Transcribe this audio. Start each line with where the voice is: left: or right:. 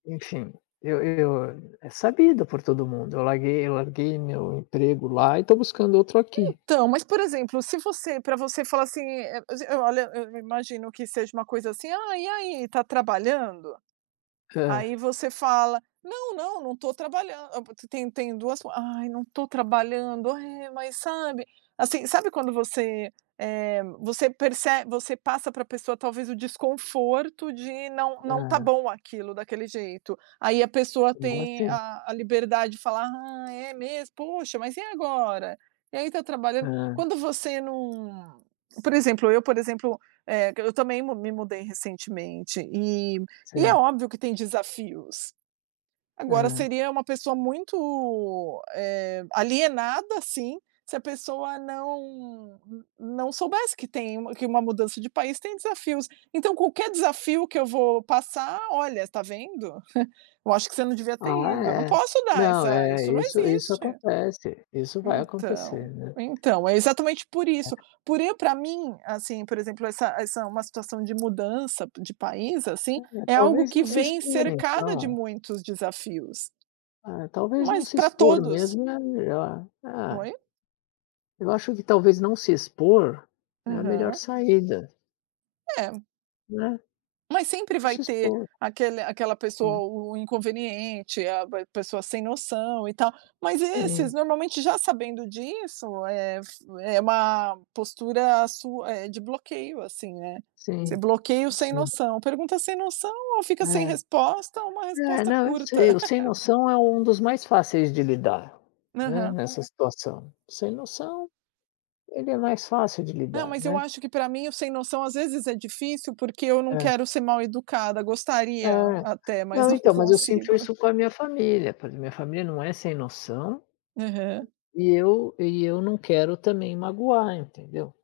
left: Enfim, eu eu, é sabido por todo mundo, eu larguei eu larguei meu emprego lá e estou buscando outro aqui.
right: Então, mas, por exemplo, se você pra você falar assim, eh, s e olha, eu i imagino que seja uma coisa assim: "Aí, e aí, tá trabalhando?"
left: Hã.
right: aí, você fala: "Não, não, não tô trabalhando". A, pa tem tem duas for "Ai, não tô trabalhando, ai é, mas", sabe, assim, sabe quando você, eh, você perce você passa pra pessoa talvez o desconforto de não não tá
left: Hã.
right: bom aquilo, daquele jeito. Aí a pessoa tem
left: [unintelligible]
right: a a liberdade de falar: "Ah, é mesmo? Poxa, mas e agora?" E aí, tá trabalhando?
left: Hã.
right: Quando você não, por exemplo, eu, por exemplo, eh, q eu também me mudei recentemente e e é
left: Sim.
right: óbvio que tem desafios. Agora,
left: Aham.
right: seria uma pessoa muito, eh, alienada, assim, se a pessoa não não soubesse que tem um que uma mudança de país tem desafios. Então, qualquer desafio que eu vou passar: "Olha, tá vendo? Eu acho que você não devia ter
left: Ah,
right: ido", eu não
left: é.
right: posso dar
left: Não,
right: essa
left: é.
right: isso não
left: Isso isso
right: existe.
left: acontece, isso vai
right: Então,
left: acontecer, né.
right: então. É exatamente por isso, por eu pra mim, assim, por exemplo, essa essa uma situação de mudança de país, assim,
left: É,
right: é algo
left: talvez
right: que
left: não se
right: vem
left: expor
right: cercada de
left: então.
right: muitos desafios.
left: É, talvez não
right: Mas
left: se
right: pra
left: expor
right: todos.
left: mesmo é melhor. É.
right: Oi?
left: Eu acho que talvez não se expor é a melhor
right: Aham.
left: saída.
right: É.
left: Né?
right: Mas sempre
left: Não
right: vai
left: se
right: ter
left: expor.
right: aquele aquela pessoa,
left: Né?
right: o o inconveniente, a a pessoa sem noção e tal, mas esses
left: Sim.
right: normalmente, já sabendo disso, eh, é f é uma postura su eh, de bloqueio, assim, né, você
left: Sim,
right: bloqueia o sem
left: sim.
right: noção. Pergunta sem noção, ou fica sem
left: É.
right: resposta, ou uma
left: É,
right: resposta
left: não, eu
right: curta.
left: sei. O sem noção é um dos mais fáceis de lidar, né,
right: Aham.
left: nessa situação. Sem noção, ele é mais fácil de
right: Não,
left: lidar,
right: mas eu
left: né.
right: acho que, pra mim, o sem noção às vezes é difícil, porque eu não
left: Hã.
right: quero ser mal-educada.
left: É.
right: Gostaria até, mas
left: Não,
right: não
left: então, mas eu sinto
right: consigo.
left: isso com a minha família, porque minha família não é sem noção
right: Aham.
left: e eu e eu não quero também magoar, entendeu?